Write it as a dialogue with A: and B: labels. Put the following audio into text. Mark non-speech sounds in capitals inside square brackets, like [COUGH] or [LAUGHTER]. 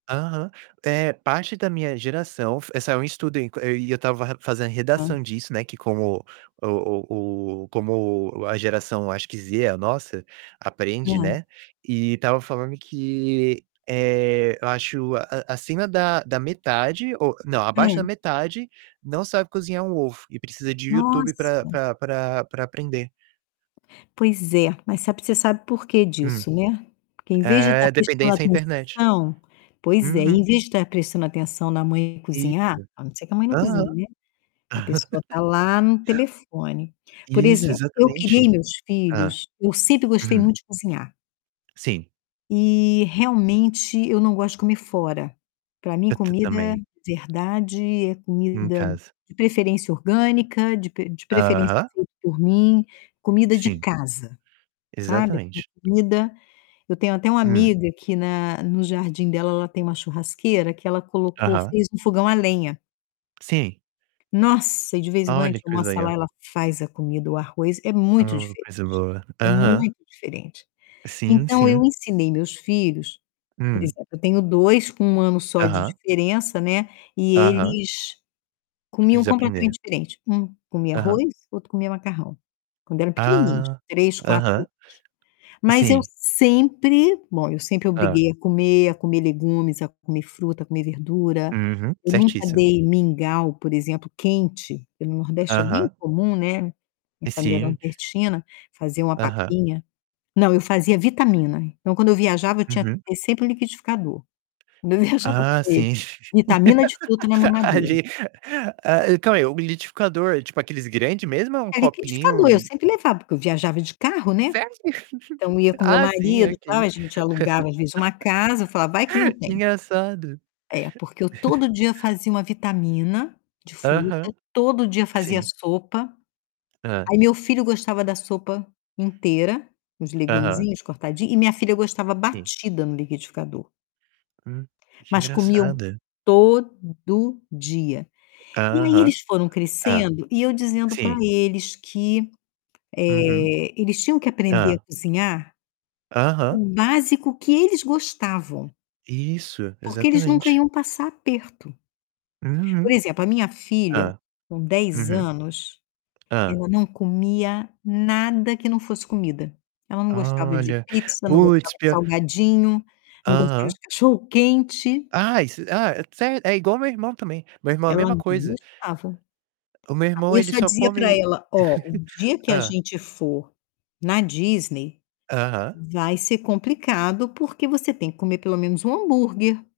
A: Aham. Eh, parte da minha geração f saiu um estudo en e eu tava ra fazendo
B: Hã.
A: redação disso, né, que como o o o como a geração, acho que, Z, a nossa, aprende,
B: Hum.
A: né. E tava falando que, eh, eu acho a a acima da da metade, ou não, abaixo da
B: Hum.
A: metade não sabe cozinhar um ovo e precisa de YouTube pra
B: Nossa!
A: pra pra pra aprender.
B: Pois é. Mas sabe você sabe por que
A: Hum.
B: disso, né? Porque em vez de tá
A: É
B: prestando
A: dependência à internet.
B: atenção pois é,
A: Uhum.
B: em vez de tá prestando atenção na mãe
A: Isso.
B: cozinhar, a não ser que a mãe não
A: Aham.
B: cozinhe, né? A pessoa tá lá no
A: [LAUGHS]
B: telefone. Por
A: Isso,
B: exemplo, eu criei
A: exatamente.
B: meus
A: Hã.
B: filhos eu sempre gostei
A: Uhum.
B: muito de cozinhar.
A: Sim.
B: E realmente eu não gosto de comer fora. Pra mim,
A: Ta ta
B: comida
A: também.
B: verdade é
A: Em
B: comida
A: casa.
B: de preferência orgânica, de pre de preferência
A: Aham.
B: feita por mim. Comida de
A: Sim.
B: casa, sabe?
A: Exatamente.
B: Comida eu tenho até uma
A: Hum.
B: amiga que na no jardim dela, ela tem uma churrasqueira que ela colocou
A: Aham.
B: fez um fogão a lenha.
A: Sim.
B: Nossa! E, de vez em quando, a
A: Olha
B: gente
A: que coisa
B: almoça lá.
A: legal.
B: Ela faz a comida, o arroz. É muito
A: O coisa
B: diferente,
A: boa.
B: é
A: Aham.
B: muito diferente.
A: Sim,
B: Então eu
A: sim.
B: ensinei meus filhos, por
A: Hum.
B: exemplo, eu tenho 2 com 1 ano só de
A: Aham.
B: diferença, né. E
A: Aham.
B: eles comiam
A: Eles aprenderam.
B: completamente diferente. 1 comia
A: Aham.
B: arroz, o outro comia macarrão. Quando eram pequenininhos,
A: Ah.
B: 3, 4
A: Aham.
B: anos. Mas eu
A: Sim.
B: sempre, bom, eu sempre
A: Hã.
B: obriguei a comer, a comer legumes, a comer fruta, a comer verdura.
A: Uhum.
B: Eu nunca
A: Certíssima.
B: dei mingau, por exemplo, quente. Porque no Nordeste é bem
A: Aham.
B: comum, né. Minha
A: E
B: família é
A: sim.
B: nordestina, fazia uma
A: Aham.
B: papinha. Não, eu fazia vitamina. Então, quando eu viajava, eu tinha que
A: Uhum.
B: ter sempre um liquidificador. Quando eu viajava com
A: Ah,
B: ele.
A: sim.
B: vitamina de fruta na
A: [LAUGHS] A
B: mamadeira.
A: ge A a calma aí. O liquidificador é, tipo, aqueles grande mesmo ou é um
B: É, liquidificador.
A: copinho
B: Eu
A: e
B: sempre levava porque eu viajava de
A: S
B: carro, né.
A: sério?
B: Então eu
A: [CHUCKLES]
B: ia com meu
A: Ah, sim,
B: marido, tal.
A: ok.
B: A gente alugava às vezes uma casa. Eu falava: "Vai que não
A: [LAUGHS] Que
B: tem".
A: engraçado.
B: É, porque eu
A: [CHUCKLES]
B: todo dia fazia uma vitamina de fruta,
A: Aham.
B: todo dia fazia
A: Sim.
B: sopa.
A: Hã.
B: Aí, meu filho gostava da sopa inteira, uns
A: Aham.
B: legumezinhos cortadinhos, e minha filha gostava
A: Sim.
B: batida no liquidificador.
A: Hum. Que
B: Mas comiam
A: engraçado.
B: todo dia. E aí
A: Aham.
B: eles foram
A: Hã.
B: crescendo e eu dizendo pra
A: sim.
B: eles que,
A: Uhum.
B: eh, eles tinham que aprender a
A: Hã.
B: cozinhar
A: Aham.
B: o básico que eles gostavam.
A: Isso,
B: Porque eles nunca
A: exatamente.
B: iam passar aperto. Por
A: Uhum.
B: exemplo, a minha filha,
A: Hã.
B: com 10
A: Uhum.
B: anos,
A: Hã.
B: ela não comia nada que não fosse comida. Ela não gostava de
A: Olha.
B: pizza, não gostava
A: Puts,
B: de
A: pior
B: salgadinho, não gostava
A: aham.
B: de cachorro-quente.
A: Ah, is ah, sé é igual meu irmão também. Meu irmão a
B: Ela
A: mesma
B: não
A: coisa.
B: gostava.
A: O meu
B: Ah,
A: irmão ele
B: isso eu só
A: só
B: dizia pra
A: come
B: ela: "Ó,
A: [CHUCKLES]
B: o dia que a
A: Hã.
B: gente for na Disney,
A: Aham.
B: vai ser complicado. Porque você tem que comer pelo menos um hambúrguer".